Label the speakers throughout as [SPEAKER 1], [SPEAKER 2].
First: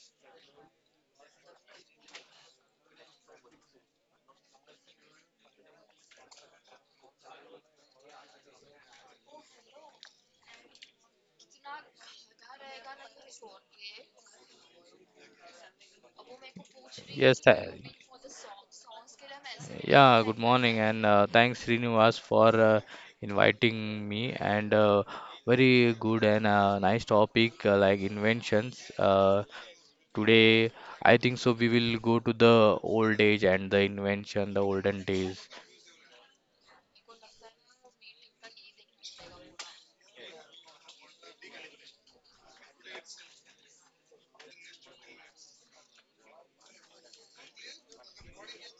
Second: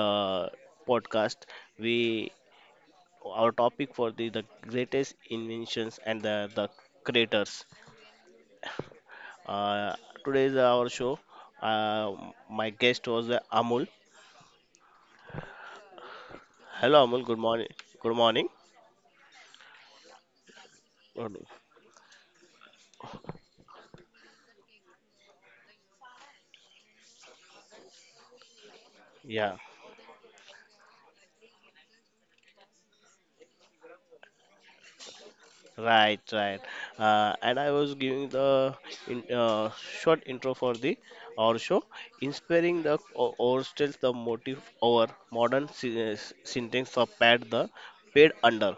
[SPEAKER 1] uh, podcast. We our topic for the greatest inventions and the creators. Uh, Today is our show. Uh, my guest was Amul. Hello Amul. Good
[SPEAKER 2] Yes,
[SPEAKER 1] morning.
[SPEAKER 2] tha-
[SPEAKER 1] Good morning.
[SPEAKER 2] yeah, good morning, and
[SPEAKER 1] Good-
[SPEAKER 2] thanks Srinivas for inviting me. And very good and nice topic like inventions.
[SPEAKER 1] Yeah.
[SPEAKER 2] Today, I think so. We will go to the old age and the invention, the olden days.
[SPEAKER 1] Right, right. And I was giving the in, uh, short intro for the our show, inspiring the overstates the motive over modern syntax of pad the paid under.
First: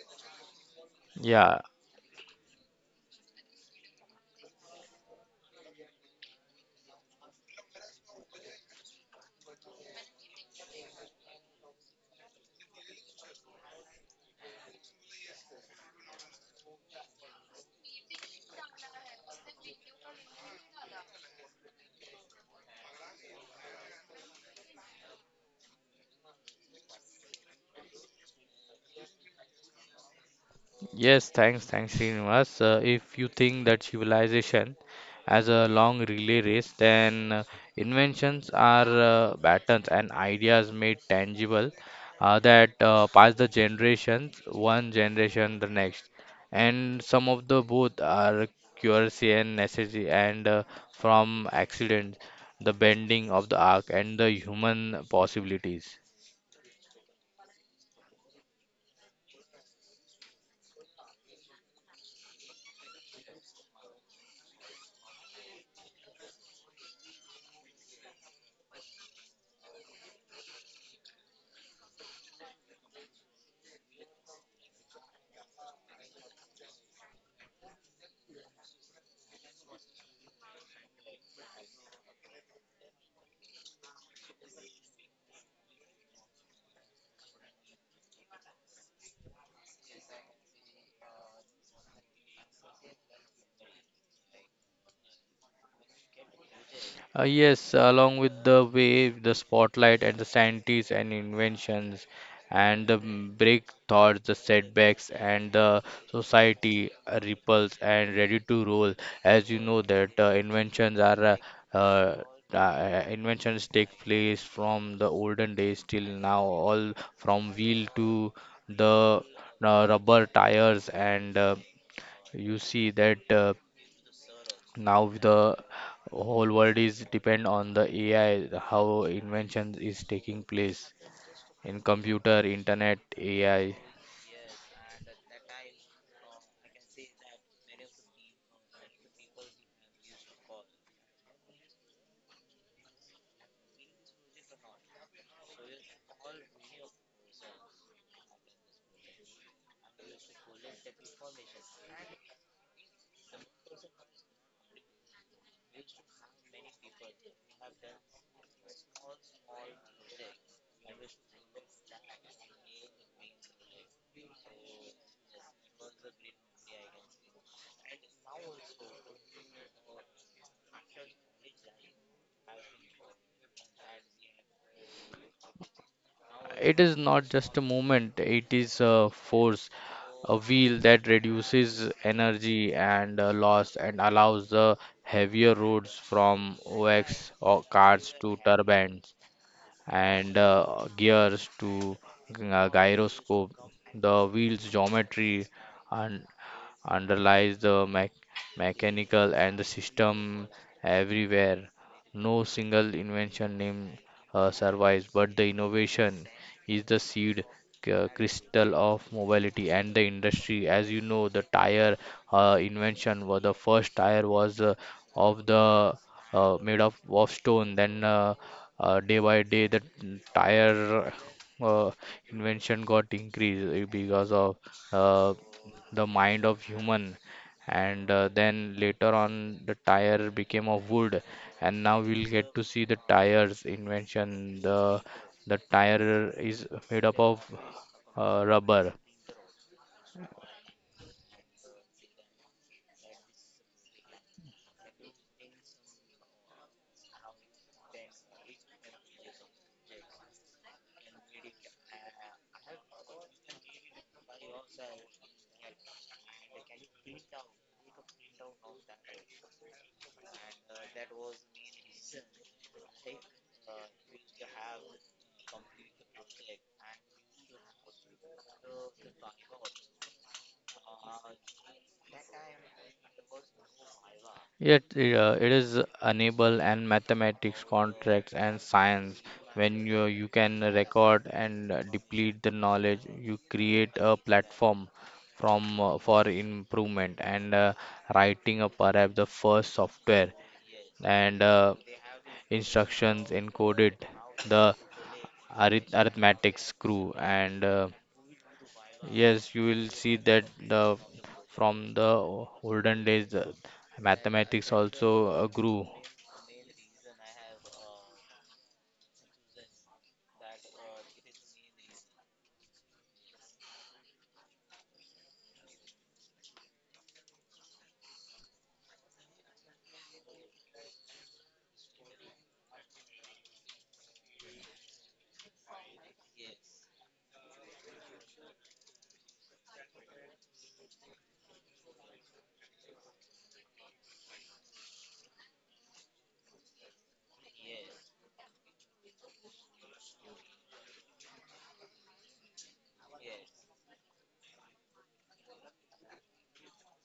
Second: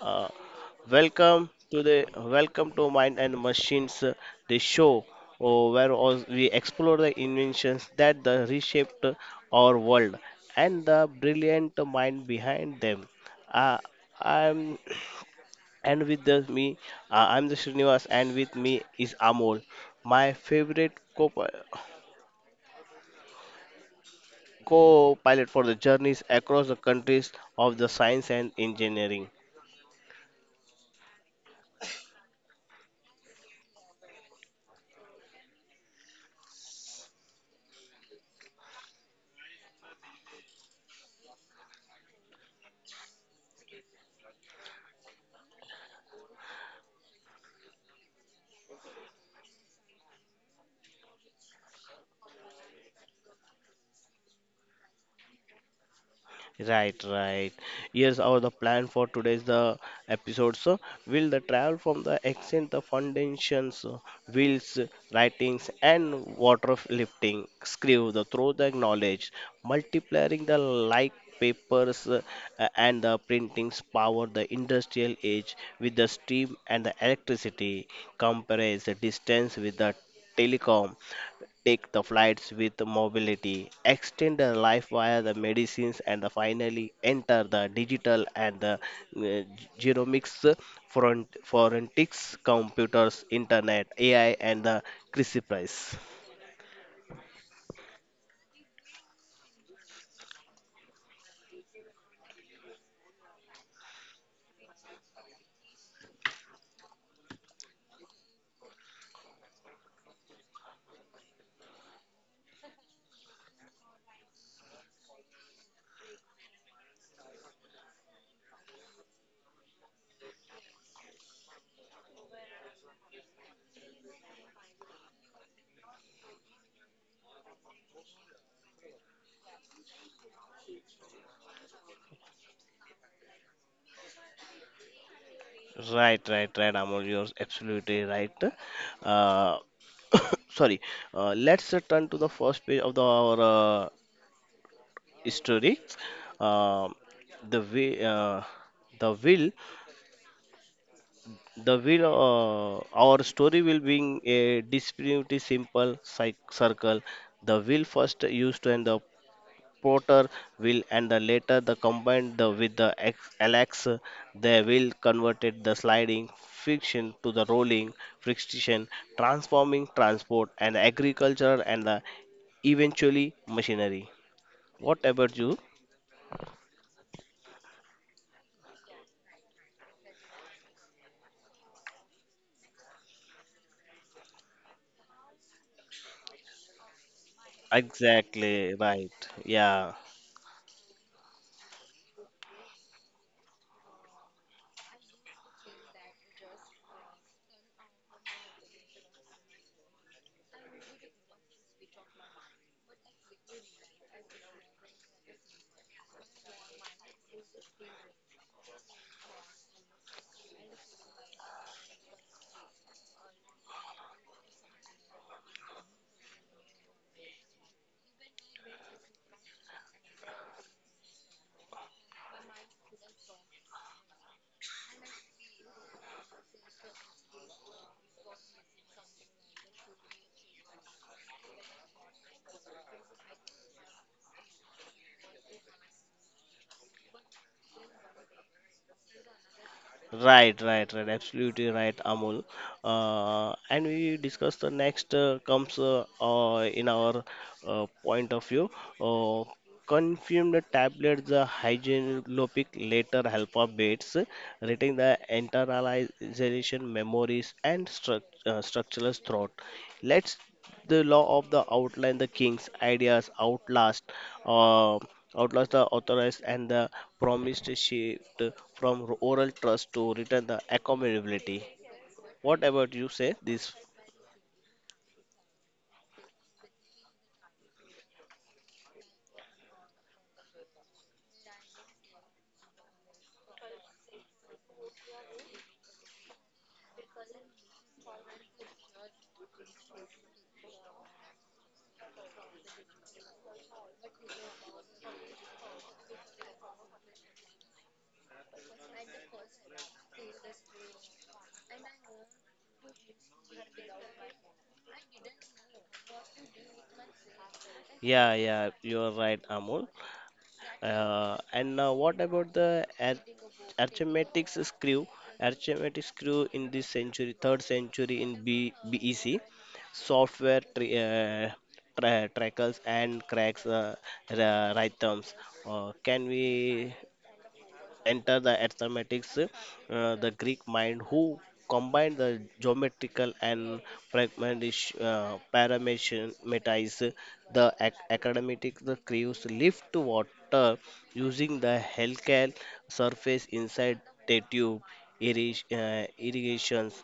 [SPEAKER 1] Uh, Welcome
[SPEAKER 2] Yeah,
[SPEAKER 1] to the welcome to Mind and Machines, the show where we explore the inventions that the reshaped our world and the brilliant mind behind them. Uh, I'm And with me, I'm the Srinivas, and with me is Amol, my favorite co pilot for the journeys across the countries of the science and engineering.
[SPEAKER 2] Yes, thanks, Srinivas. If you think that civilization as a long relay race, then inventions are patterns and ideas made tangible that pass the generations, one generation the next. And some of the both are curiosity and necessity, and from accidents, the bending of the arc and the human possibilities.
[SPEAKER 1] Right, right. Here's our the plan for today's the episode. So will the travel from the accent, the foundations, wheels, writings, and water lifting, screw the throw the knowledge, multiplying the like papers and the printings power the industrial age with the steam and the electricity compares the distance with the telecom take the flights with mobility, extend the life via the medicines, and the finally enter the digital and the uh, genomics, forensics, computers, internet, AI, and the Chrissy Price.
[SPEAKER 2] Yes, along with the wave, the spotlight, and the scientists and inventions, and the break thoughts, the setbacks, and the society ripples and ready to roll. As you know that inventions are uh, inventions take place from the olden days till now, all from wheel to the rubber tires, and you see that now the whole world is depend on the AI, how invention is taking place in computer, internet, AI.
[SPEAKER 1] Right, right, right, Amol, you're absolutely right. Uh, sorry, let's return to the first page of our story. Um the way, the will The will, our story will being a disparity simple circle. The will first used and the porter will and the later the combined the with the Alex they will converted the sliding friction to the rolling friction, transforming transport and agriculture and the eventually machinery. What about you?
[SPEAKER 2] It is not just a movement, it is a force, a wheel that reduces energy and loss and allows the heavier roads from OX or cars to
[SPEAKER 1] Exactly
[SPEAKER 2] turbines
[SPEAKER 1] right. Yeah.
[SPEAKER 2] and gears to gyroscope. The wheel's geometry and underlies the mechanical and the system everywhere. No single invention name survives, but the innovation is the seed crystal of mobility and the industry. As you know, the tire invention was the first tire was of the made of stone. Then day by day, the tire uh, invention got increased because of uh, the mind of human and then later on the tire became of wood and now we'll get to see the tires invention the tire is made up of rubber.
[SPEAKER 1] Right, right, right. Absolutely right, Amol. And we discuss the next comes in our point of view. Uh, Confirm the tablets, the hygienolopic later helper baits, retain the internalization memories and structural throat. Let's the law of the outline the king's ideas outlast uh, outlast the authorized and the promised shift from oral trust to written the accountability. What about you say this?
[SPEAKER 2] Yet it is enable and mathematics contracts and science when you can record and deplete the knowledge you create a platform from for improvement and writing a perhaps the first software and instructions encoded the arithmetic screw and yes you will see that the from the olden days the mathematics also grew.
[SPEAKER 1] Yeah, yeah, you are right Amol. And What about the arithmetic screw? Arithmetic screw in this century, third century in BEC, software tri- uh, trackers and cracks rhythms. Can we enter the arithmetics, the Greek mind who combined the geometrical and parametics, the academic the crews lift water using the helical surface inside the tube irrigations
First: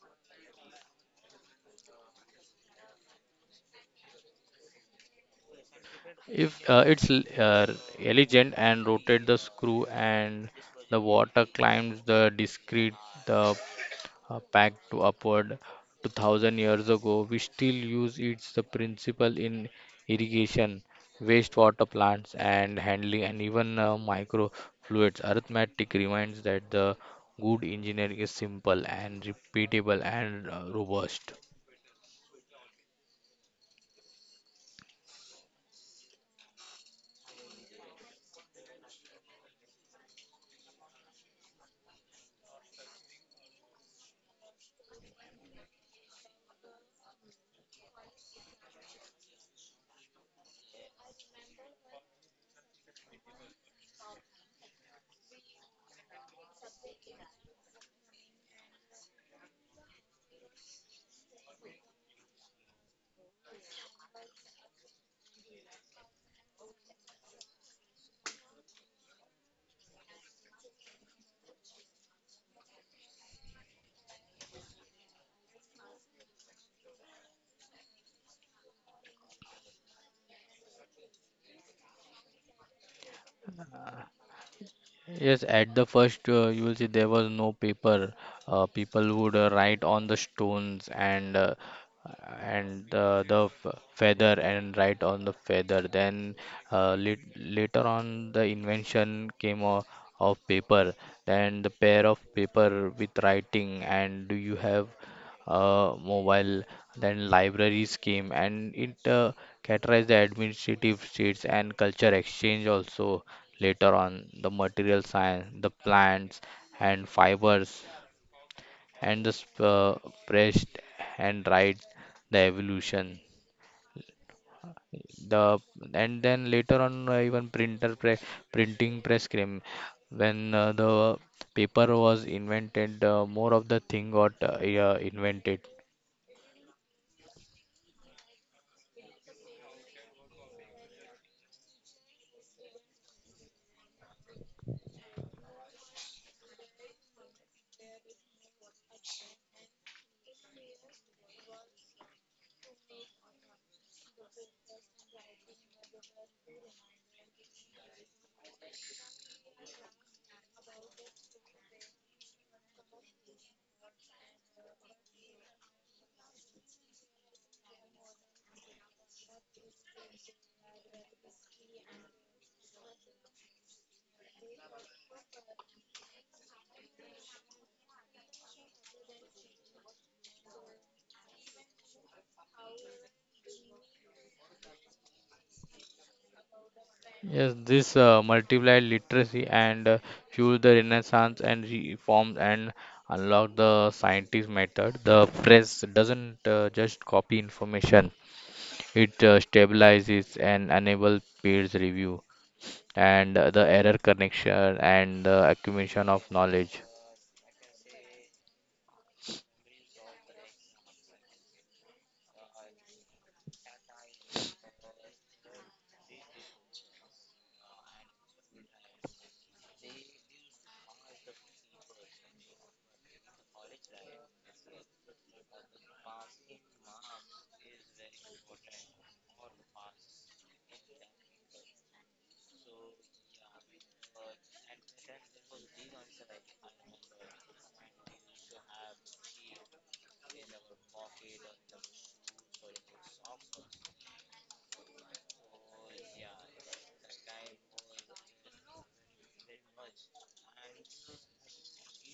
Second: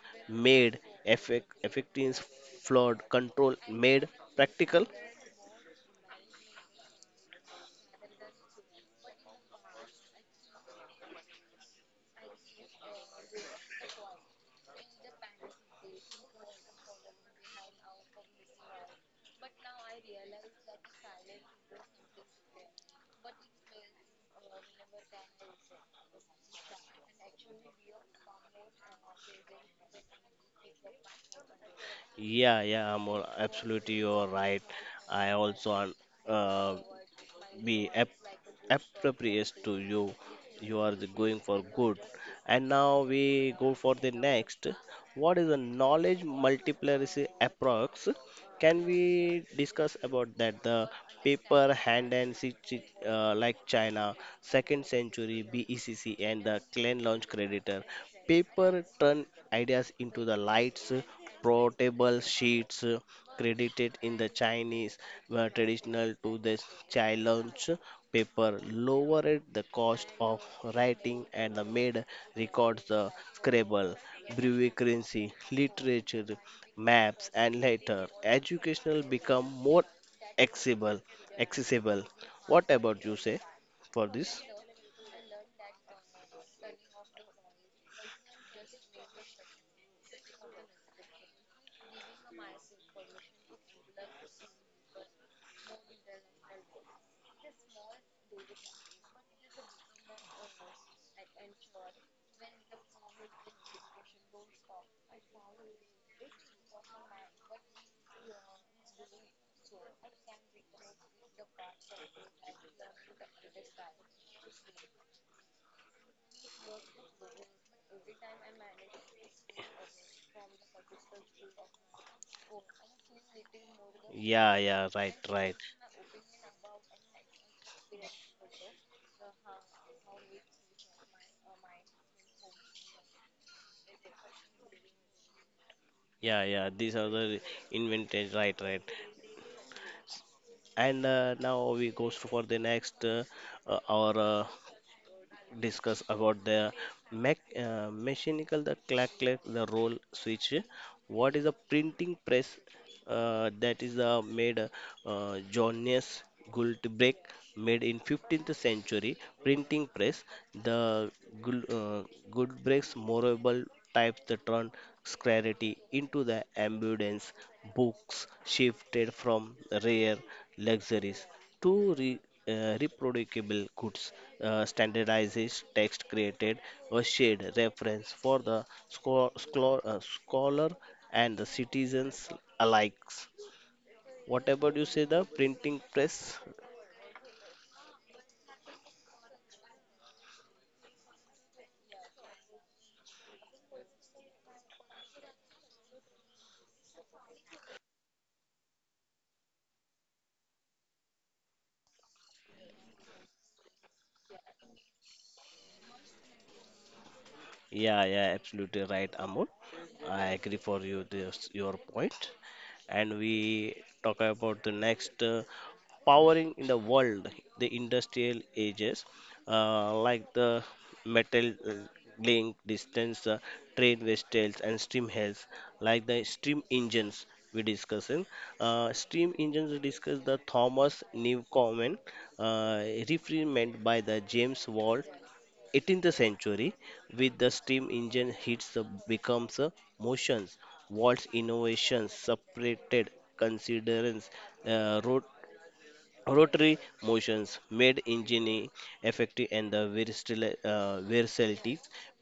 [SPEAKER 1] made effective flood control made practical.
[SPEAKER 2] If uh, it's l- uh, elegant and rotate the screw and the water climbs the discrete the back to upward 2000 years ago, we still use its the principle in irrigation, wastewater plants and handling and even microfluids. Arithmetic reminds that the good engineering is simple and repeatable and robust.
[SPEAKER 1] Yeah, yeah, Amol, absolutely you're right. I also un- uh, be ap- Appropriate to you. You are the going for good. And now we go for the next. What is the knowledge multiplicacy approx? Can we discuss about that? The paper hand and like China, second century BECC, and the clan launch creditor. Paper turn ideas into the lights portable sheets credited in the Chinese were traditional to the challenge paper, lowered the cost of writing and the made records the Scrabble, breviary currency, literature, maps and later educational become more accessible accessible. What about you say for this?
[SPEAKER 2] Yes, at the first, you will see there was no paper. People would write on the stones and the feather and write on the feather. Then lit later on, the invention came of paper. Then the pair of paper with writing. And do you have mobile? Then libraries came, and it categorized the administrative states and culture exchange also later on the material science, the plants and fibers, and the pressed and right the evolution.
[SPEAKER 1] Yeah, yeah, right, right.
[SPEAKER 2] The and then later on even printer pre printing press cream when the paper was invented, more of the thing got yeah, invented.
[SPEAKER 1] Yeah, yeah, these are the invented, right, right. And now we goes for the next our discuss about the mechanical, the clack clack, the roll switch. What is a printing press? That is made Johannes Gutenberg made in 15th century printing press. The Gul- uh, Gutenberg's memorable type the turned scarcity into the abundance. Books shifted from rare luxuries. Two re, reproducible goods, standardized text created a shared reference for the scholar and the citizens alike. What about you say the printing press?
[SPEAKER 2] Yes, this multiplied literacy and fueled the Renaissance and reforms and unlocked the scientific method. The press doesn't just copy information; it stabilizes and enables peers review and the error correction and the accumulation of knowledge.
[SPEAKER 1] Yeah, yeah, absolutely right, Amol. I agree for you this your point. And we talk about the next powering in the world, the industrial ages, like the metal link distance, train vessels, and steam heads, like the steam engines we discussing. Steam engines we discuss the Thomas Newcomen, uh, referred by the James Wall 18th century with the steam engine hits the becomes a motions, waltz innovations separated considers uh, rot- rotary motions made engineering effective and the versatility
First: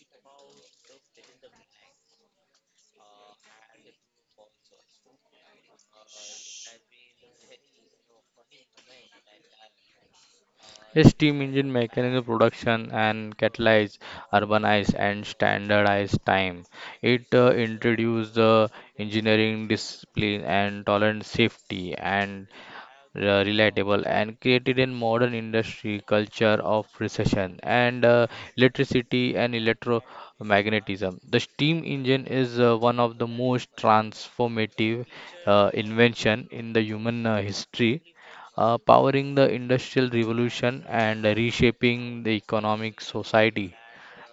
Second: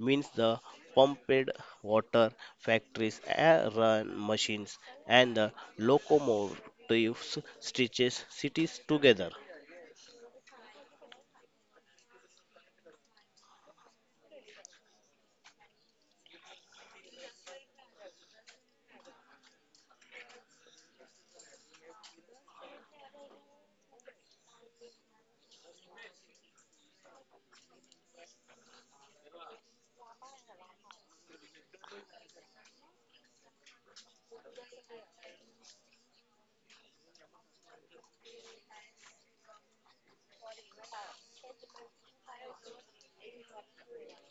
[SPEAKER 1] means the pumped water factories air run machines and the locomotives stitches cities together.
[SPEAKER 2] A steam engine mechanical production and catalyze, urbanize, and standardize time. It introduced the engineering discipline and tolerant safety and relatable and created a modern industry culture of precision and electricity and electromagnetism. The steam engine is one of the most transformative invention in the human history, powering the industrial revolution and reshaping the economic society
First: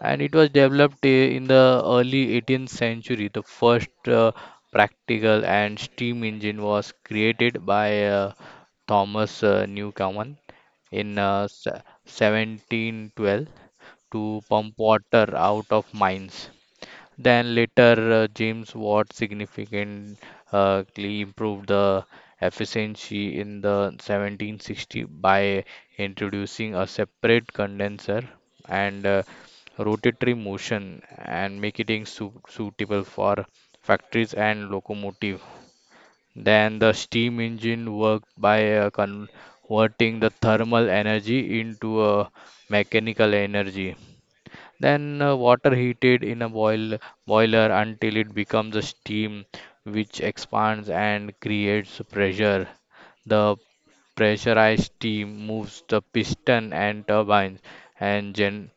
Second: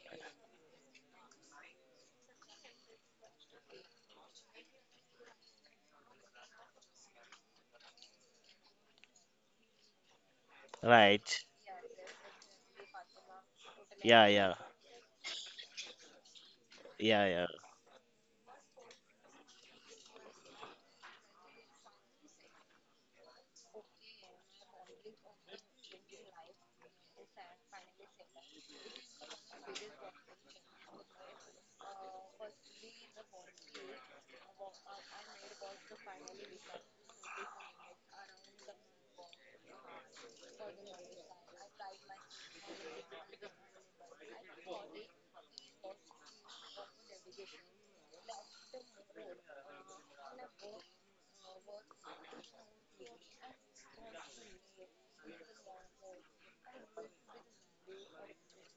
[SPEAKER 2] and it was developed in the early 18th century. The first practical and steam engine was created by Thomas Newcomen in
[SPEAKER 1] Right.
[SPEAKER 2] 1712
[SPEAKER 1] Yeah,
[SPEAKER 2] to
[SPEAKER 1] yeah.
[SPEAKER 2] pump water out of mines.
[SPEAKER 1] Yeah, yeah.
[SPEAKER 2] Then later, James Watt significantly improved the efficiency in the 1760 by introducing a separate condenser and rotatory motion and making suitable for factories and locomotive. Then the steam engine worked by converting the thermal energy into a mechanical energy. Then water heated in a boiler until it becomes a steam which expands and creates pressure. The pressurized steam moves the piston and turbines and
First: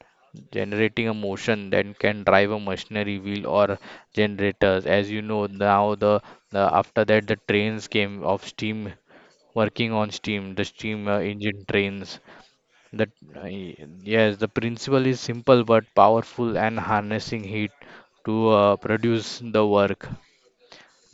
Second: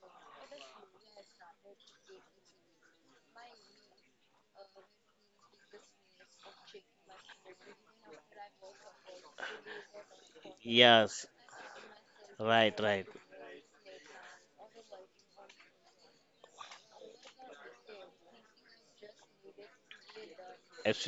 [SPEAKER 2] generating a motion that can drive a machinery wheel or generators. As you know the after that the trains came of steam working on steam, the steam
[SPEAKER 1] Yes,
[SPEAKER 2] engine trains.
[SPEAKER 1] right, right.
[SPEAKER 2] That I- yes, the principle is simple but powerful and harnessing heat to produce the work.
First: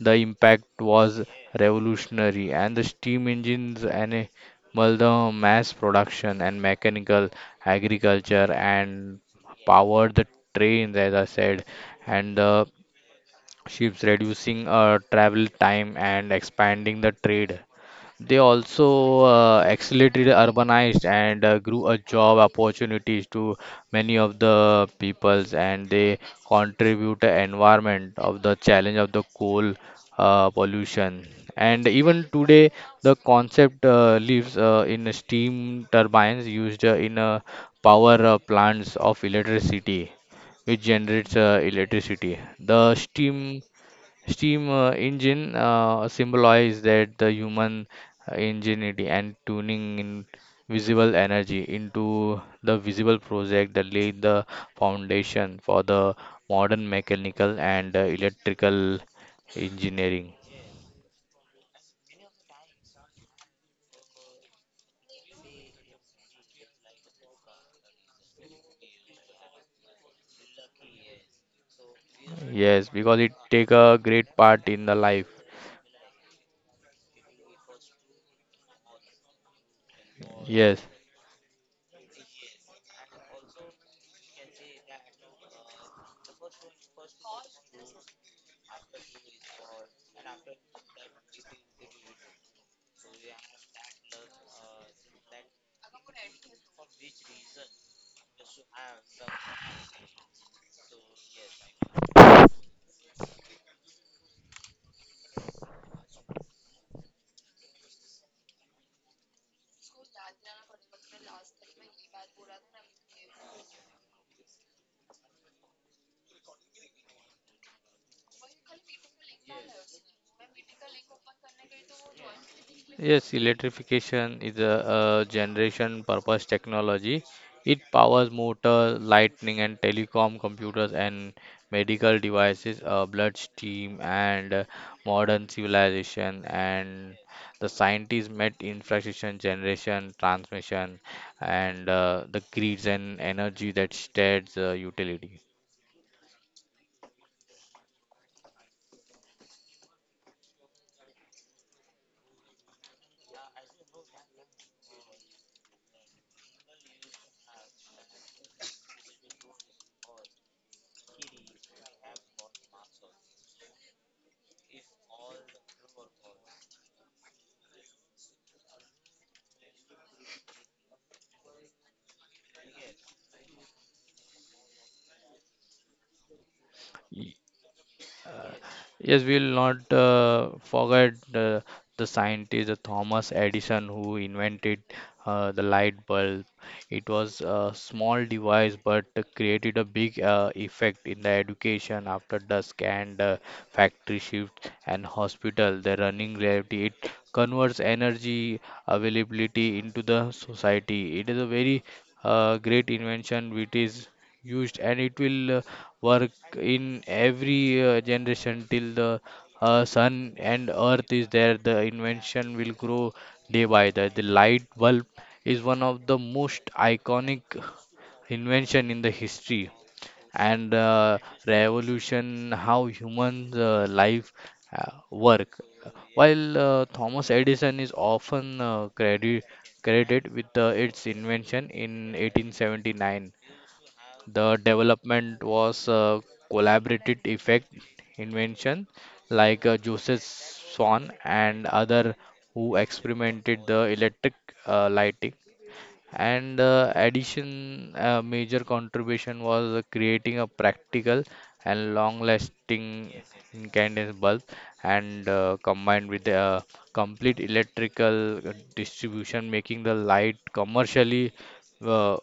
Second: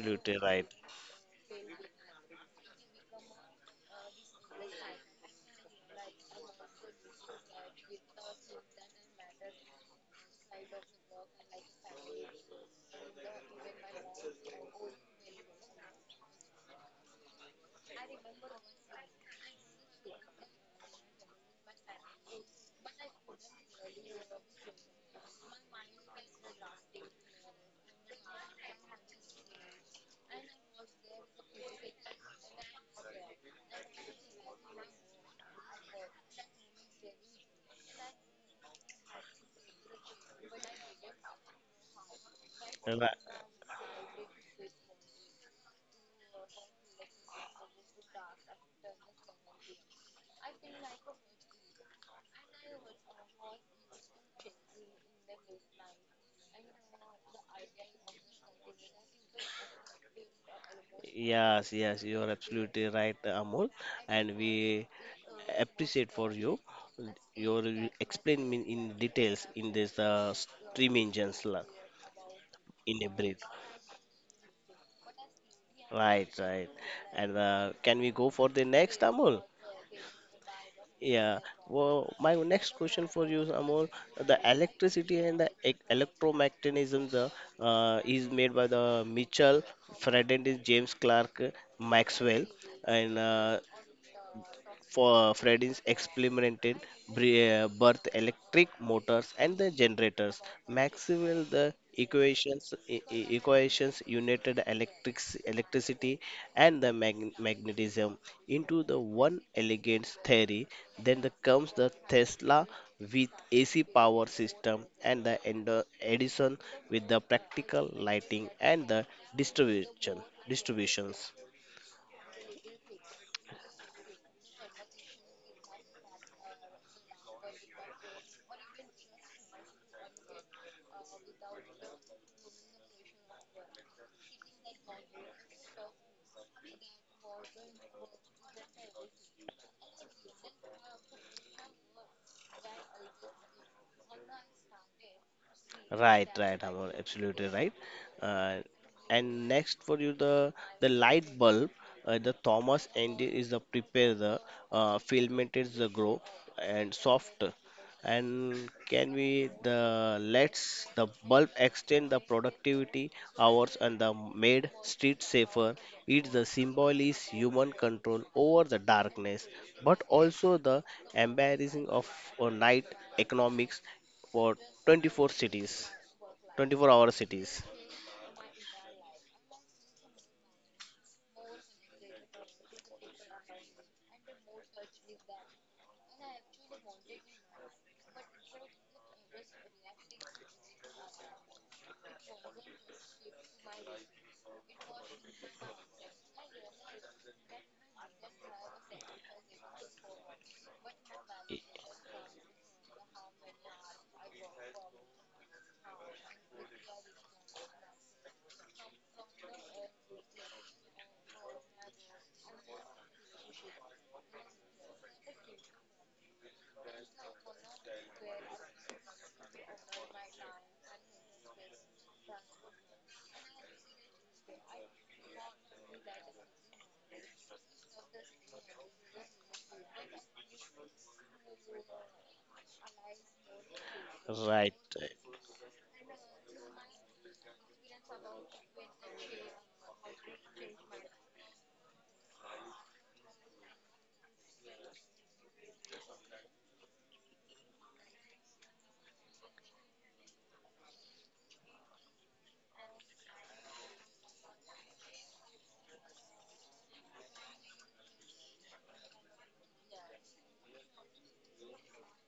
[SPEAKER 2] The impact
[SPEAKER 1] right.
[SPEAKER 2] was revolutionary, and the steam engines enabled the mass production and mechanical agriculture and powered the trains, as I said, and the ships, reducing travel time and expanding the trade. They also accelerated urbanized and grew a job opportunities to many of the peoples and they contribute to environment of the challenge of the coal pollution. And even today, the concept lives in steam turbines used in power plants of electricity, which generates electricity. The
[SPEAKER 1] Ra-
[SPEAKER 2] steam Steam engine symbolize that the human ingenuity and tuning in visible energy into the visible project that laid the foundation for the modern mechanical and electrical engineering.
[SPEAKER 1] Yes, yes, you are absolutely right, Amol, and we appreciate for you your explain me in details in this stream engines in
[SPEAKER 2] Yes,
[SPEAKER 1] a
[SPEAKER 2] because
[SPEAKER 1] brief.
[SPEAKER 2] it take a great part in the life.
[SPEAKER 1] Right, right. And can we go for the next, Amol?
[SPEAKER 2] Yes.
[SPEAKER 1] Yeah. Well, my next question for you, Amol, the electricity and the electromagnetisms is made by the Mitchell, Fred and James Clerk Maxwell, and for Freddy's experimented birth electric motors and the generators. Maxwell the equations equations united electrics electricity and the magnetism into the one elegant theory. Then the comes the Tesla with AC power system and the Edison with the practical lighting and the distribution distributions.
[SPEAKER 2] Yes, electrification is a, generation purpose technology. It powers motor, lightning, and telecom computers and medical devices, bloodstream, and modern civilization. And the scientists met infrastructure generation, transmission, and the grids and energy that states utility.
[SPEAKER 1] Right, right, Amol, absolutely right. Uh, and next for you the light bulb, the Thomas engine is the prepare the filament is the grow and soft, and can we the let's the bulb extend the productivity hours and the made street safer. It's the symbol is human control over the darkness, but also the embarrassing of night economics for 24 cities, 24-hour cities.
[SPEAKER 2] Yes, we will not forget the scientist Thomas Edison who invented the light bulb. It was a small device but created a big effect in the education after dusk and factory shift and hospital. The running gravity it converts energy availability into the society. It is a
[SPEAKER 1] Y-
[SPEAKER 2] very great invention which is used and it will work in every generation till the sun and earth is there. The invention will grow day by day. The light bulb is one of the most iconic invention in the history and revolution how humans life work. While Thomas Edison is often credited with its invention in 1879, the
[SPEAKER 1] Right. Right.
[SPEAKER 2] development was a collaborative effect invention like Joseph Swan and other who experimented the electric lighting and addition, major contribution was creating a practical and long-lasting incandescent bulb, and combined with the complete electrical distribution, making the light commercially uh,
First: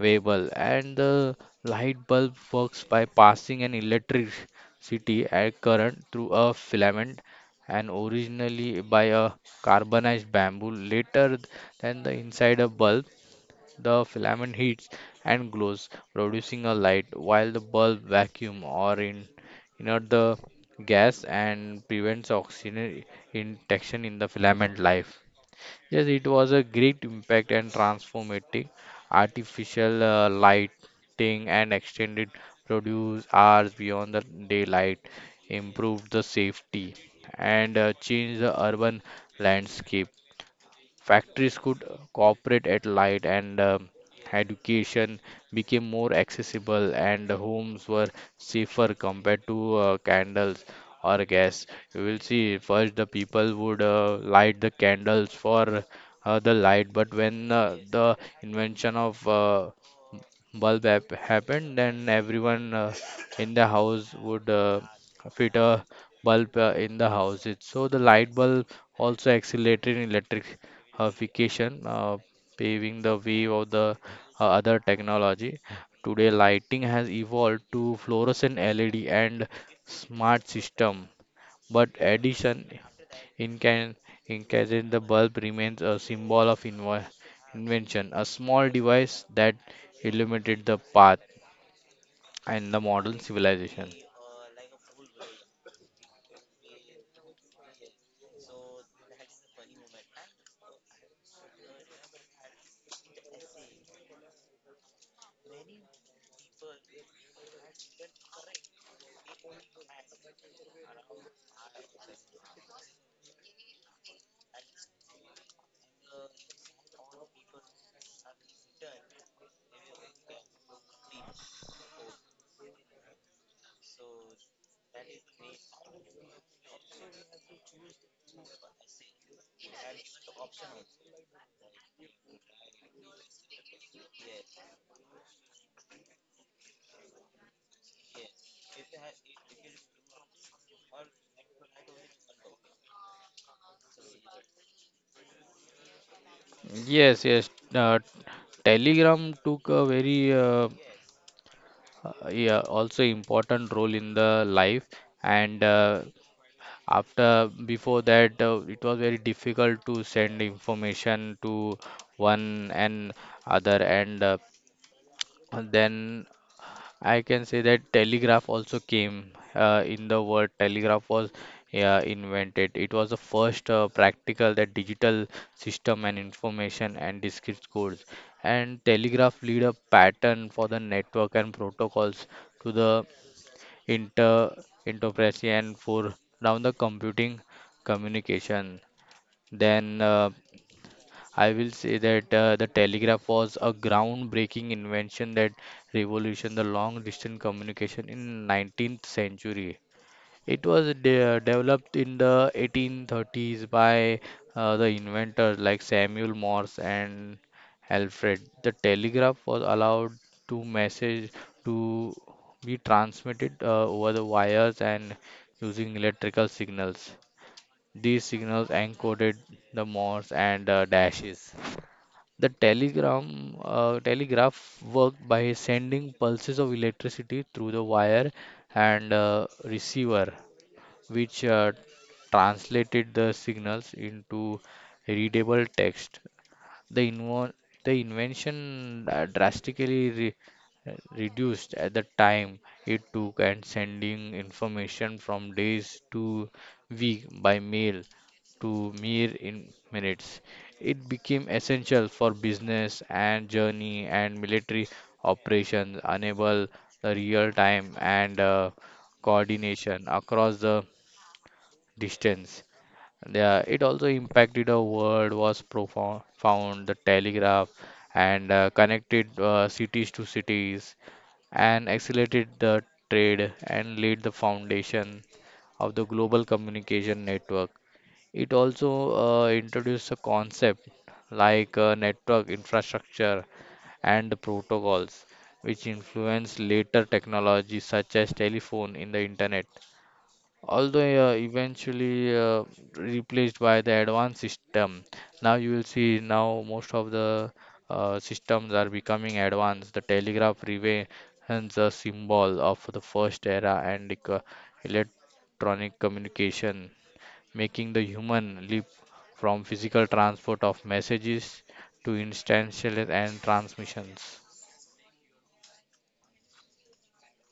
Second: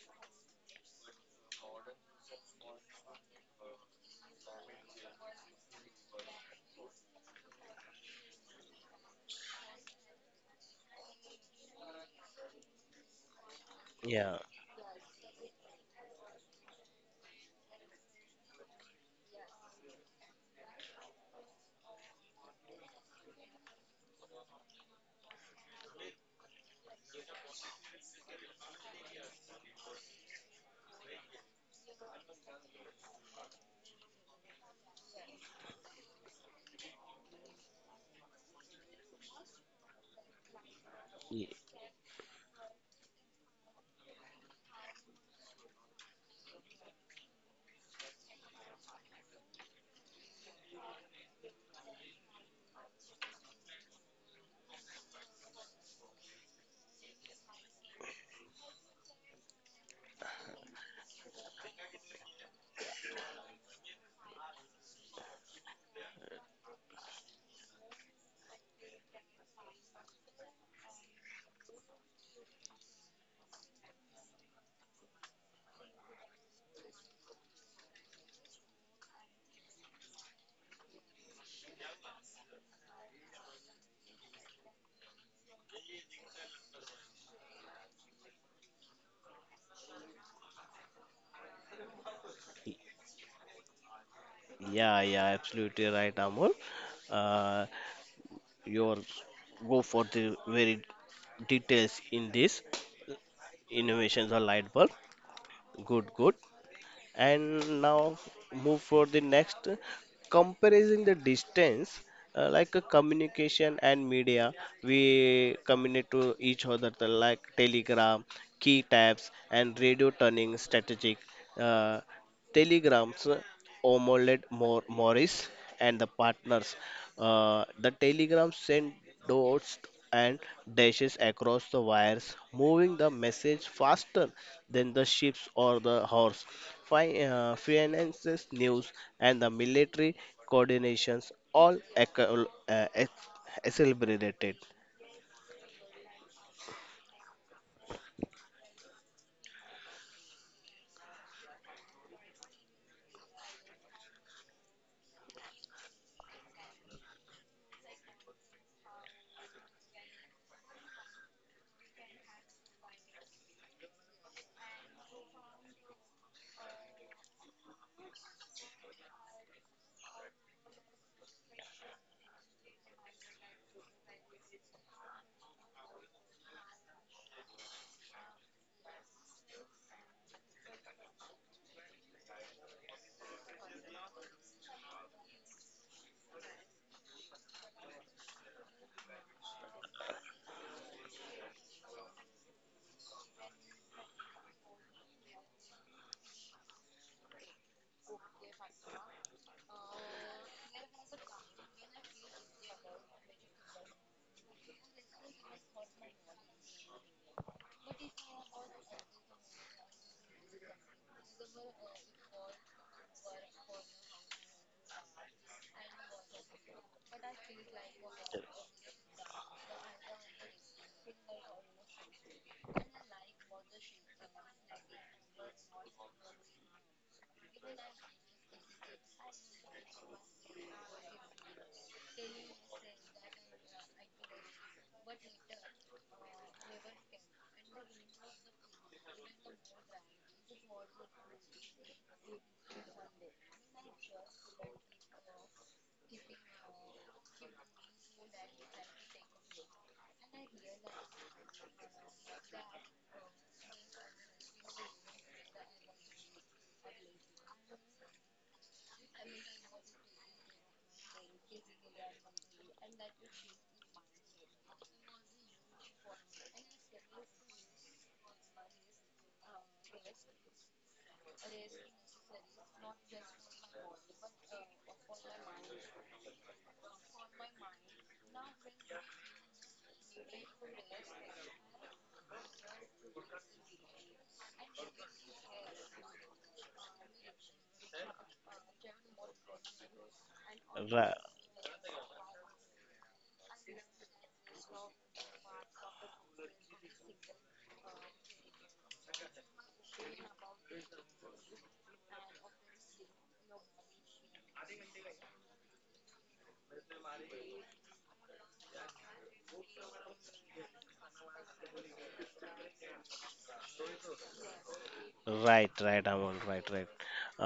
[SPEAKER 2] viable. And the light bulb works by passing an electricity at current through a filament and originally by a carbonized bamboo later than the inside a bulb the
[SPEAKER 1] Yeah.
[SPEAKER 2] filament heats and glows, producing a light, while the bulb vacuum or inert the gas and prevents oxygen injection in the filament life. Yes, it was a great impact and transformative artificial lighting and extended produce hours beyond the daylight, improved the safety and changed the urban landscape.
[SPEAKER 1] Y-
[SPEAKER 2] Factories could cooperate at light, and education became more accessible, and homes were safer compared to candles or gas. You will see first the people would light the candles for the light, but when the invention of bulb happened, then everyone in the house would fit a bulb in the house. It, so the light bulb also accelerated in electrification, paving the way of the other technology. Today, lighting has evolved to fluorescent LED and smart system, but addition Incan- Incated the bulb remains a symbol of invention, a small device that illuminated the path and the modern civilization.
[SPEAKER 1] Yeah, yeah, absolutely right, Amol. Uh, your go for the very details in this innovations or light bulb. Good, good. And now move for the next comparing the distance like a communication and media. We communicate to each other the like telegram key taps, and radio turning strategic uh, telegrams OMOLED Morris and the partners. The telegram sent dots and dashes across the wires, moving the message faster than the ships or the horse, finances, news, and the military coordinations all accelerated.
[SPEAKER 2] Yes, yes. Uh, Telegram took a very yeah, also important role in the life and after before that it was very difficult to send information to one and other and then I can say that telegraph also came in the word telegraph was invented. It was the first practical that digital system and information and discrete codes. And telegraph lead a pattern for the network and protocols to the inter enterprise and for down the computing communication. Then I will say that the telegraph was a groundbreaking invention that revolutionized the long distance communication in 19th century. It was de developed in the 1830s by the inventors like Samuel Morse and Alfred. The telegraph was allowed to message to be transmitted over the wires and using electrical signals. These signals encoded the Morse and dashes. The telegraph worked by sending pulses of electricity through the wire and receiver, which translated the signals into readable text. The, invo- the invention drastically reduced at the time it took and sending information from days to week by mail to mere in minutes. It became essential for business and journey and military operations, enable the real time and coordination across the distance. Yeah, it also impacted our world was profound. Found the telegraph and connected cities to cities and accelerated the trade and laid the foundation of the global communication network. It also introduced a concept like network infrastructure and the protocols, which influenced later technologies such as telephone in the internet
[SPEAKER 1] Ra-
[SPEAKER 2] although eventually replaced by the advanced system. Now you will see now most of the systems are becoming advanced. The telegraph relay and the symbol of the first era and electronic communication, making the human leap from physical transport of messages to instantaneous and transmissions.
[SPEAKER 1] Right, right, Amol, right, right.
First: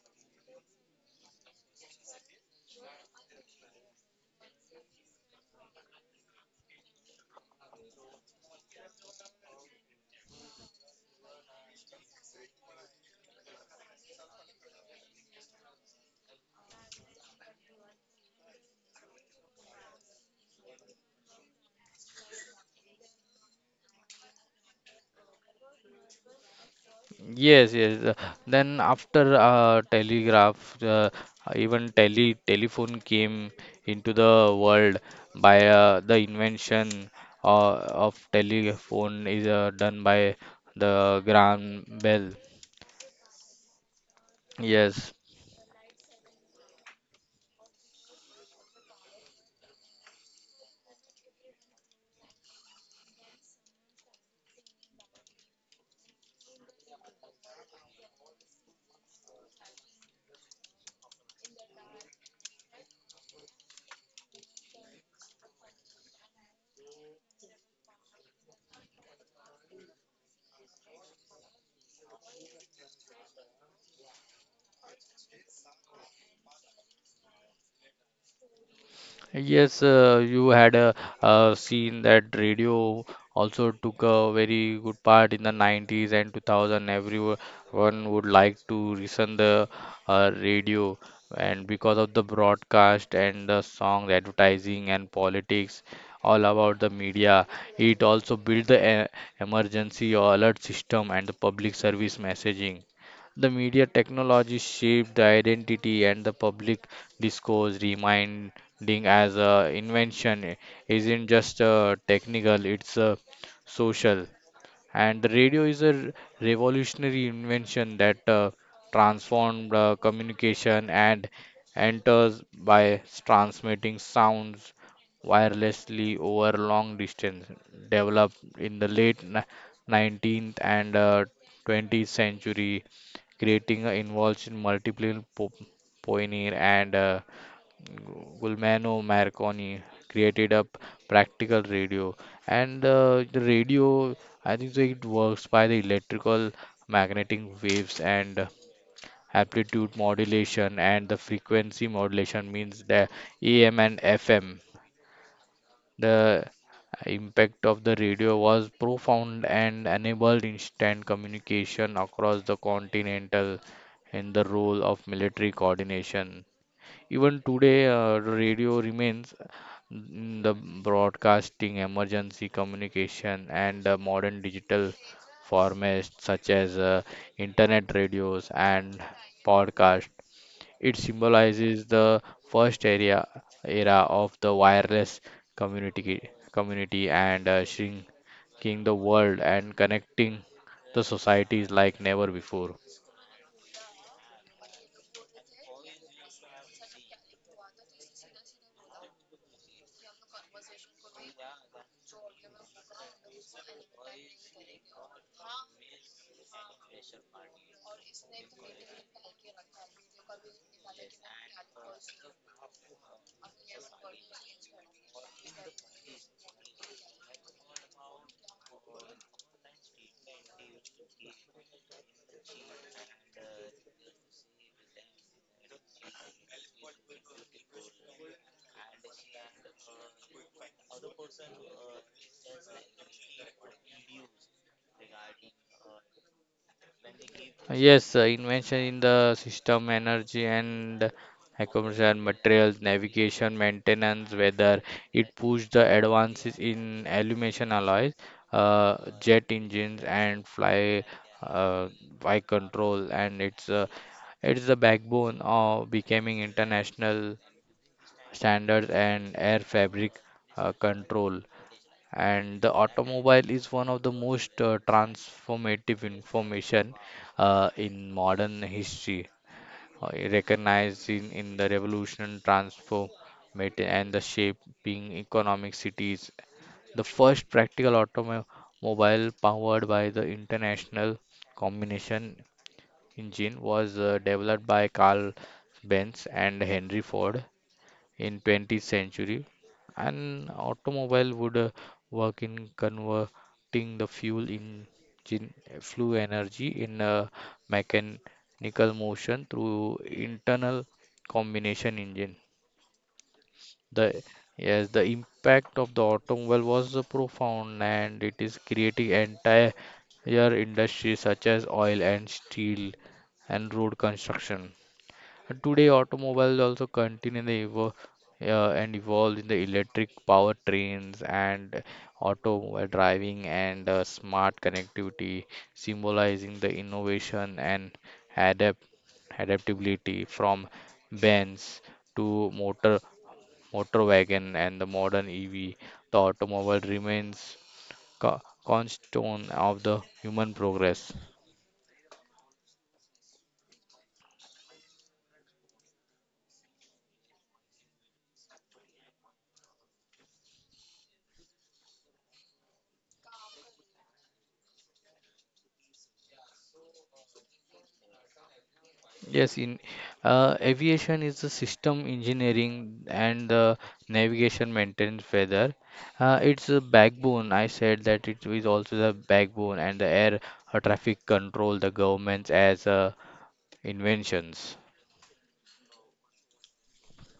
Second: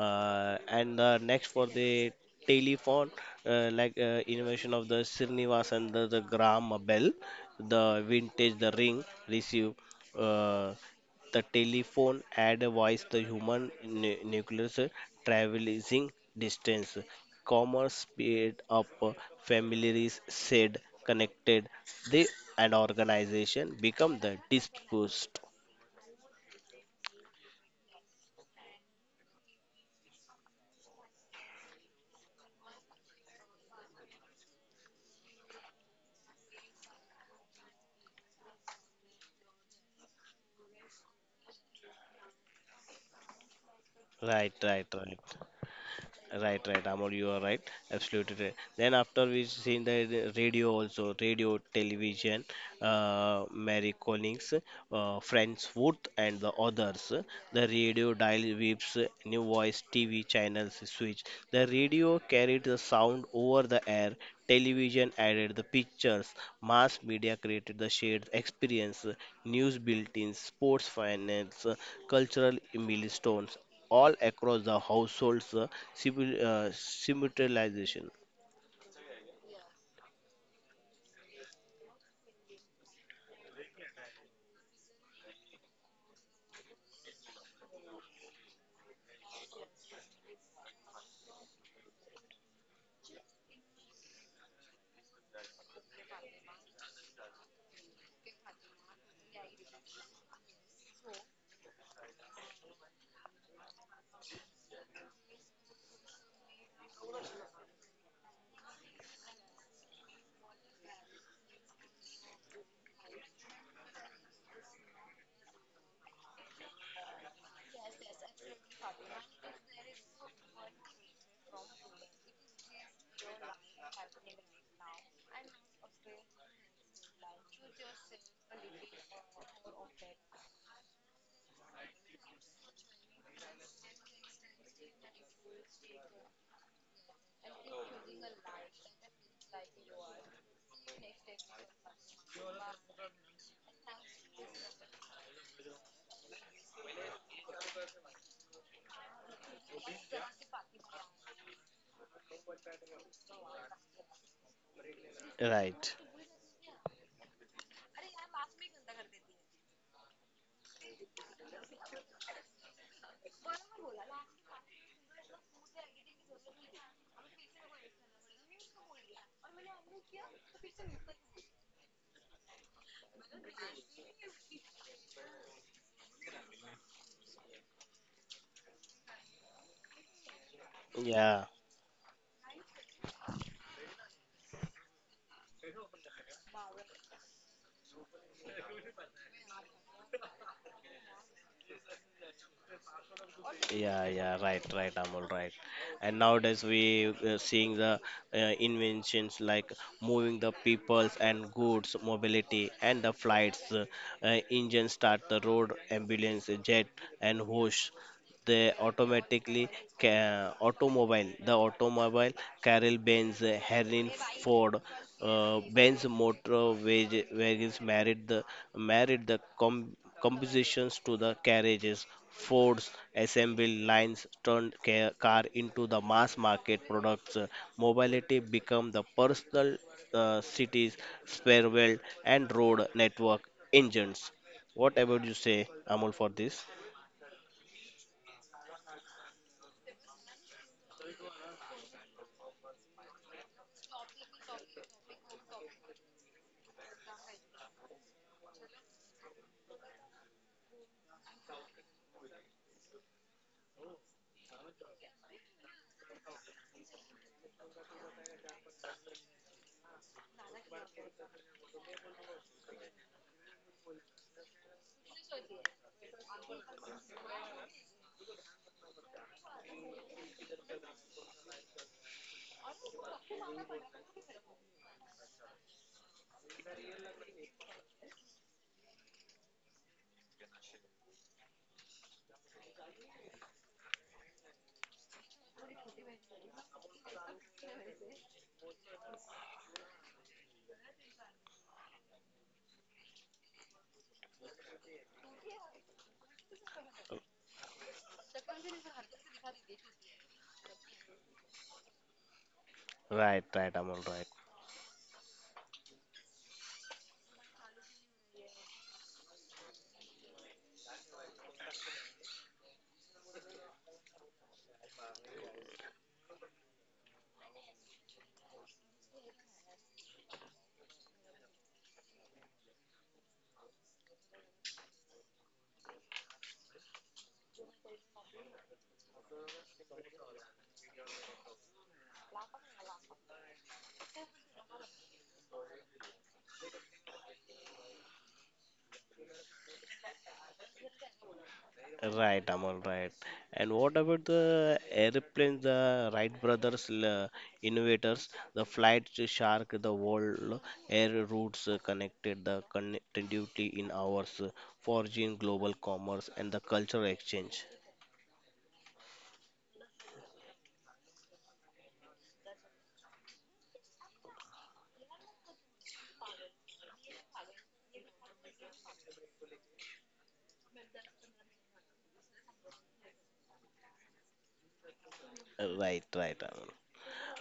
[SPEAKER 1] And Next for the telephone, like invention of the Srinivas and the gram bell, the vintage, the ring, receive. Uh, the telephone add a voice, the human nucleus traveling distance. Commerce speed up, families said connected, they and organization become the dispersed.
[SPEAKER 2] Yes, yes. Then after telegraph, even telephone came into the world by the invention uh, of telephone is done by the Graham Bell.
[SPEAKER 1] Right, right,
[SPEAKER 2] Yes.
[SPEAKER 1] right. Right, right, Amol, you are right. Absolutely right. Then after we seen the radio also, radio, television, Mary Collins, Friends Wood and the others. The radio dial whips, new voice, TV channels switch. The radio carried the sound over the air. Television added the pictures. Mass media created the shared experience. News bulletins, sports finance, cultural milestones, all across the households simultaneization.
[SPEAKER 2] Yes, you had a, seen that radio also took a very good part in the 90s and 2000. Everyone would like to listen the radio, and because of the broadcast and the songs, advertising and politics, all about the media, it also built the emergency or alert system and the public service messaging. The media technology shaped the identity and the public discourse, remind Ding as a invention isn't just a technical, it's a social. And the radio is a revolutionary invention that transformed communication and enters by transmitting sounds wirelessly over long distance, developed in the late 19th and 20th century, creating an involved in multiple pioneer and Gulmano Marconi created a practical radio, and the radio, I think so it works by the electrical magnetic waves and amplitude modulation and the frequency modulation means the AM and FM.
[SPEAKER 1] Right.
[SPEAKER 2] The impact of the radio was profound and enabled instant communication across the continental in the role of military coordination. Even today, radio remains in the broadcasting, emergency communication, and modern digital formats such as internet radios and podcast. It
[SPEAKER 1] Yeah,
[SPEAKER 2] symbolizes the first area era of the wireless community and shrinking the world and connecting the societies like never before.
[SPEAKER 1] yeah. Yeah, right, right, Amol, right. And nowadays we seeing the inventions like moving the peoples and goods mobility and the flights engine start the road ambulance jet and whoosh they automatically automobile Carroll Benz Henry Ford, Benz Wagons, married the married the com- compositions to the carriages. Ford's assembly lines turned car into the mass market products. Mobility become the personal cities, spare wheel and road network engines. What about you say, Amul, for this?
[SPEAKER 2] Yes, invention in the system, energy and accommodation, materials, navigation, maintenance, weather. It pushed the advances in illumination alloys, jet engines, and fly uh, flight control. And it's the backbone of becoming international standards and air fabric control. And the automobile is one of the most transformative information in modern history, recognized in the revolution transform and the shaping economic cities. The first practical automobile powered by the international combination engine was developed by Carl Benz and Henry Ford in 20th century. An automobile would work in converting the fuel engine fluid energy in a mechanical motion through internal combination engine.
[SPEAKER 1] Right, right, Amul,
[SPEAKER 2] The
[SPEAKER 1] right.
[SPEAKER 2] yes, the impact of the automobile was profound, and it is creating entire industries such as oil and steel and road construction. And today, automobiles also continue the evo and evolve in the electric powertrains and automobile driving and smart connectivity, symbolizing the innovation and adapt adaptability from Benz to motor wagon and the modern EV. The automobile remains cornerstone of the human progress.
[SPEAKER 1] Right, Amal, right. And what about the airplanes, the Wright brothers, innovators, the flight to shark, the world air routes connected the connectivity in hours, forging global commerce and the cultural exchange.
[SPEAKER 2] Yes, in aviation is the system engineering and the navigation maintenance weather. It's a backbone. I said that it is also the backbone and the air traffic control, the government's as inventions.
[SPEAKER 1] Right, right, Amal.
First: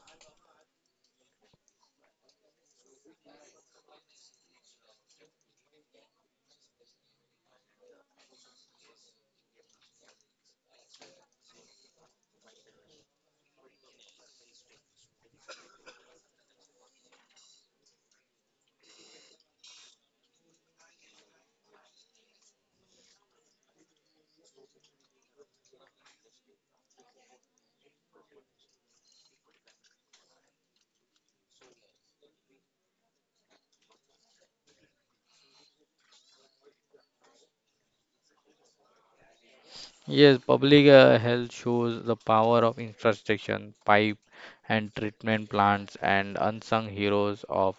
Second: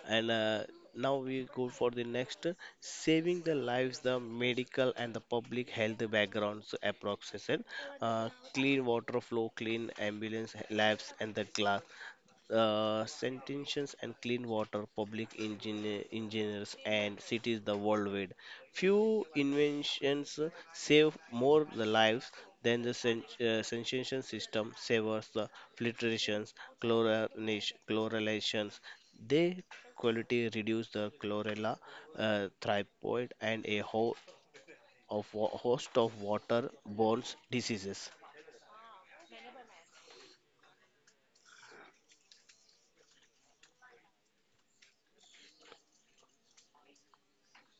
[SPEAKER 1] And now we go for the next, saving the lives, the medical and the public health backgrounds approximation, clean water flow, clean ambulance labs and the glass, sanitation and clean water, public engineer, engineers and cities the worldwide. Few inventions save more the lives than the sanitation system saves the filtrations, chlorination, chlorinations. They quality reduce the chlorella thyroid and a host of waterborne diseases.
[SPEAKER 2] Yes, public health shows the power of infrastructure, pipe and treatment plants and unsung heroes of,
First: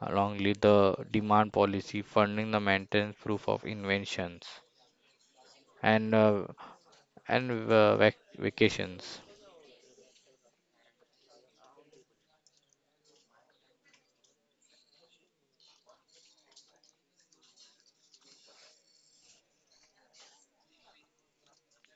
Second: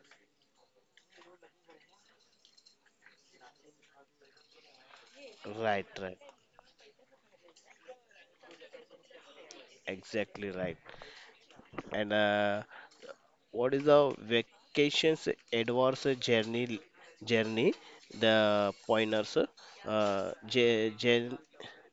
[SPEAKER 2] along with the demand policy funding the maintenance proof of inventions.
[SPEAKER 1] Right,
[SPEAKER 2] And
[SPEAKER 1] right,
[SPEAKER 2] uh, and vacations.
[SPEAKER 1] exactly right. And what is the vacations advance journey the pointers uh, gen, gen,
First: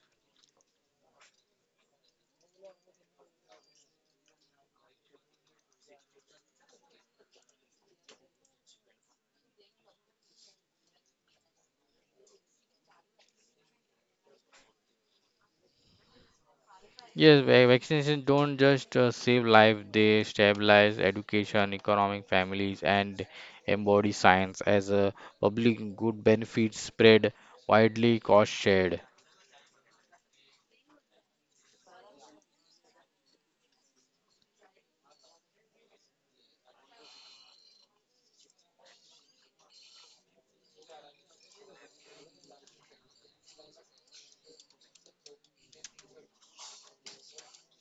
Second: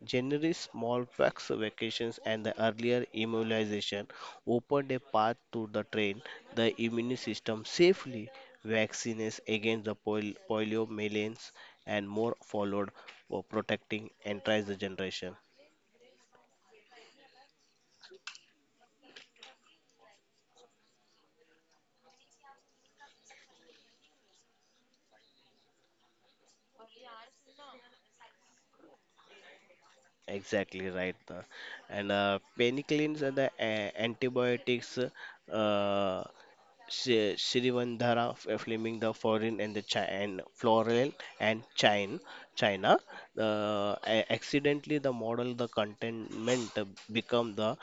[SPEAKER 1] generally small packs vacations and the earlier immunization opened a path to the train the immune system safely, vaccines against the polio millions and more followed for protecting entire generation.
[SPEAKER 2] Yes, vaccinations don't just save life; they stabilize education, economic families, and embody science as a public good benefit spread widely, cost shared.
[SPEAKER 1] Exactly right. And Penicillins and the antibiotics, Shrivandara Fleming, the foreign and the chi and floral and China. Accidentally, the model, the contentment become the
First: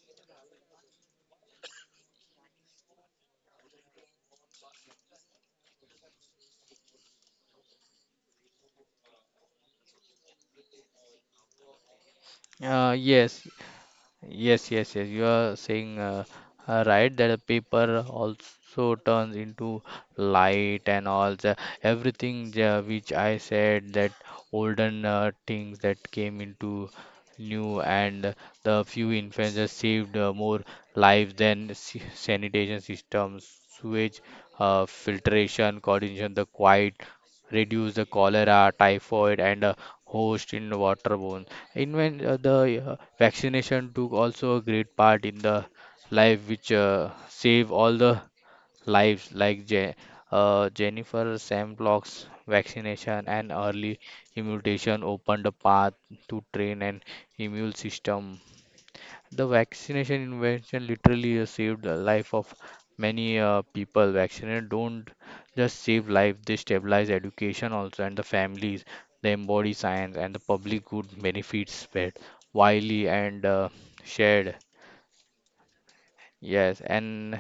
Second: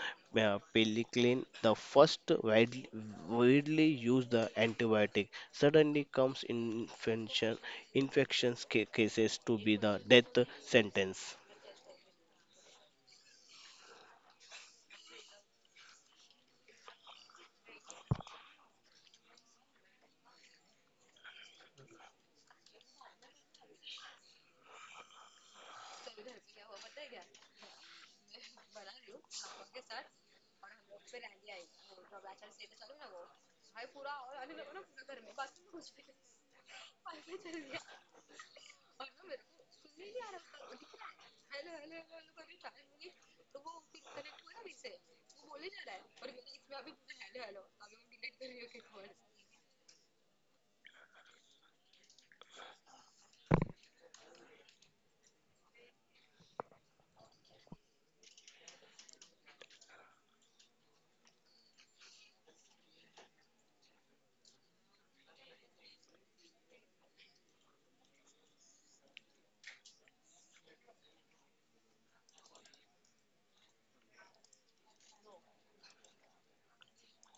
[SPEAKER 1] penicillin, the first widely used the antibiotic. Suddenly comes infections cases to be the death sentence.
[SPEAKER 2] Uh, yes, Yes, yes, yes. You are saying right that the paper also turns into light and all the everything which I said that olden things that came into new, and the few influences saved more lives than sanitation systems, sewage, filtration, coordination, the quiet, reduce the cholera, typhoid, and host in waterborne. Invent the Vaccination took also a great part in the life which save all the lives like Jennifer Sam Block's vaccination and early immunization opened a path to train an immune system. The vaccination invention literally saved the life of many people. Vaccination don't just save life, they stabilize education also and the families. They embody science and the public good benefits spread widely and shared. Yes,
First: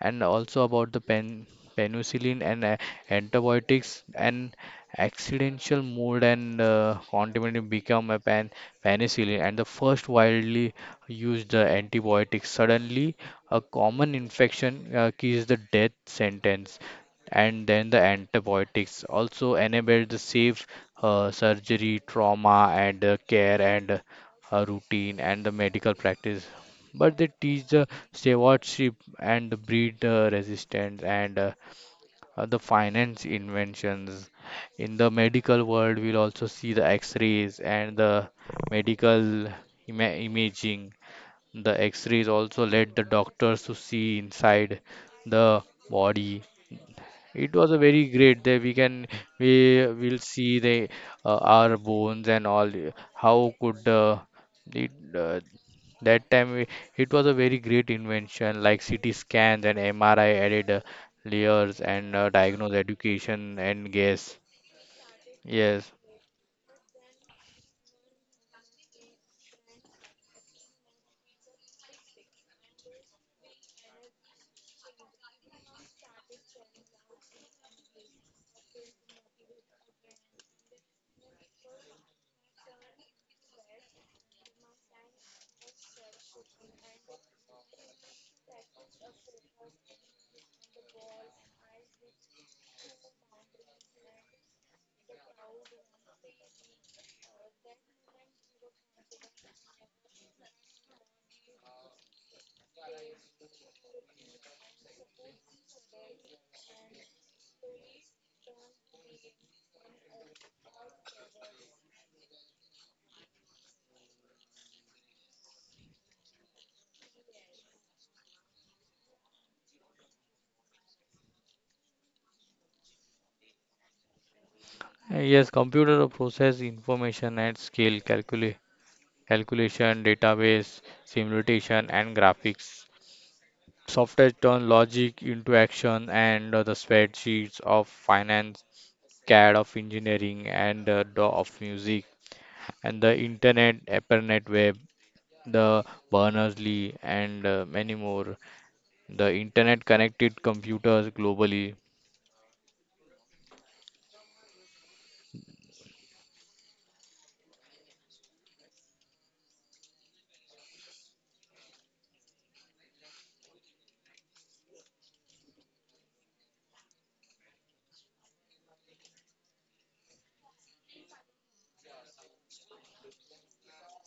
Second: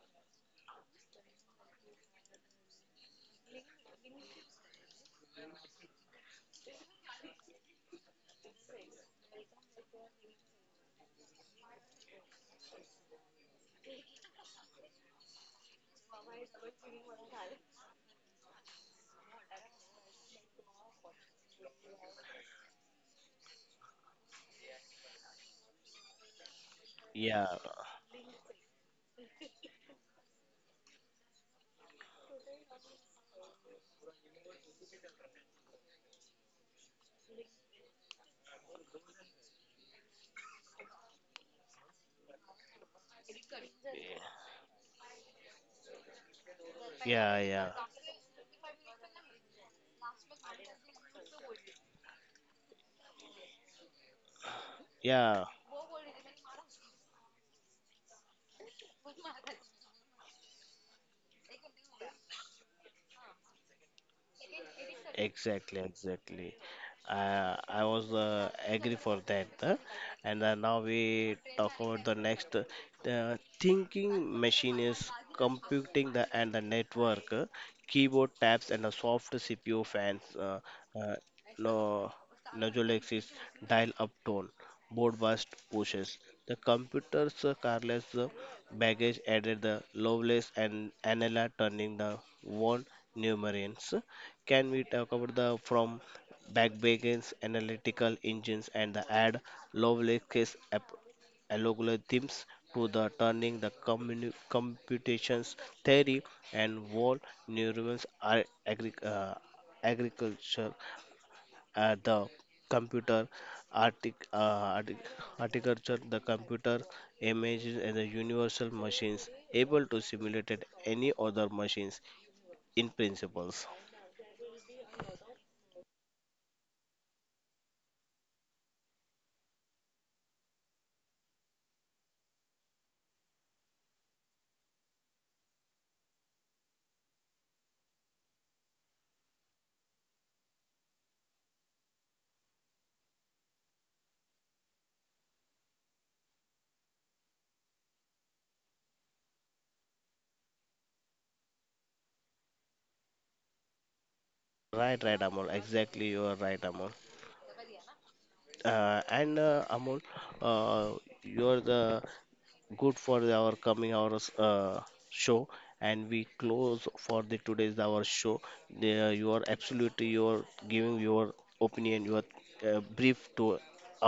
[SPEAKER 2] and also about penicillin and antibiotics, and accidental mold and condiment become a penicillin, and the first widely used antibiotic. Suddenly, a common infection is the death sentence, and then the antibiotics also enable the safe surgery trauma and care and routine and the medical practice, but they
[SPEAKER 1] Yeah.
[SPEAKER 2] teach the stewardship and breed resistance and the finance inventions. In the medical world, we'll also see the X-rays and the medical imaging. The X-rays also led the doctors to see inside the body.
[SPEAKER 1] Yeah, yeah,
[SPEAKER 2] It
[SPEAKER 1] yeah.
[SPEAKER 2] was a very great day. We will see the our bones and all. How could it, uh,
[SPEAKER 1] Yeah.
[SPEAKER 2] that time we, It was a very great invention, like CT scans and MRI added layers and diagnose education and guess.
[SPEAKER 1] Exactly,
[SPEAKER 2] Yes,
[SPEAKER 1] exactly. I was agree for that. And Now we talk about the next. The thinking machine is computing the and the network, keyboard tabs and the soft CPU fans. Uh, no, Nodulix is dial-up tone, board bust pushes. The computer's carless baggage added the loveless and Anela turning the one numerans. Can we talk about the from backbreakers, analytical engines, and the ad Lovelace's algorithms to the turning the computations theory and wall neurons are agriculture, the computer artic- uh, artic- architecture, the computer images and the universal machines able to simulate any other machines in principles.
[SPEAKER 2] Yes, computer process information at scale, calculation, database, simulation, and graphics. Software turn logic into action and the spreadsheets of finance, CAD of engineering, and the of music, and the internet, AppNet web the Berners-Lee, and many more. The internet connected computers globally.
[SPEAKER 1] Right, right, Amol. Exactly, you are right, Amol. And Amol, uh, you are the good for the- our coming our uh, show, and we close for the today's our show. There you are absolutely, you are giving your opinion, your brief to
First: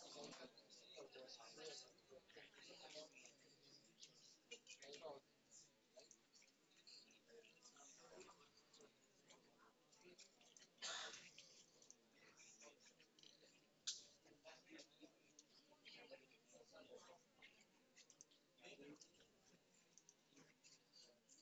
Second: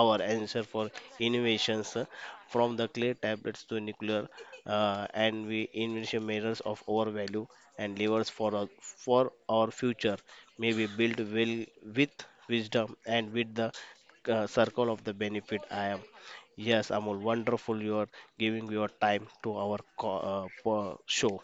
[SPEAKER 1] our answer for innovations, from the clay tablets to nuclear, and we invention measures of our value and levers for for our future. May be built well with wisdom and with the circle of the benefit. I am. Yes, Amol, wonderful you are giving your time to our show.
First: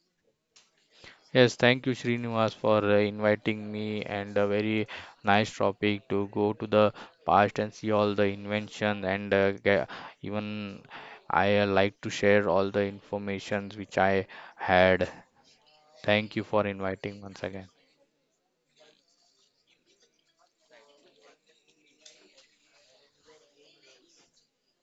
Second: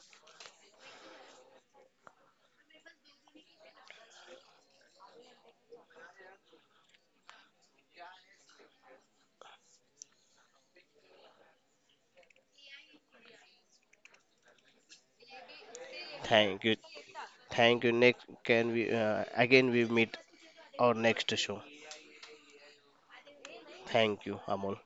[SPEAKER 2] Yes, thank you, Srinivas, for inviting me and a very nice topic to go to the past and see all the invention and even I like to share all the informations which I had. Thank you for
[SPEAKER 1] Thank you.
[SPEAKER 2] inviting once again.
[SPEAKER 1] Thank you. Next, can we again we meet our next show. Thank you, Amol.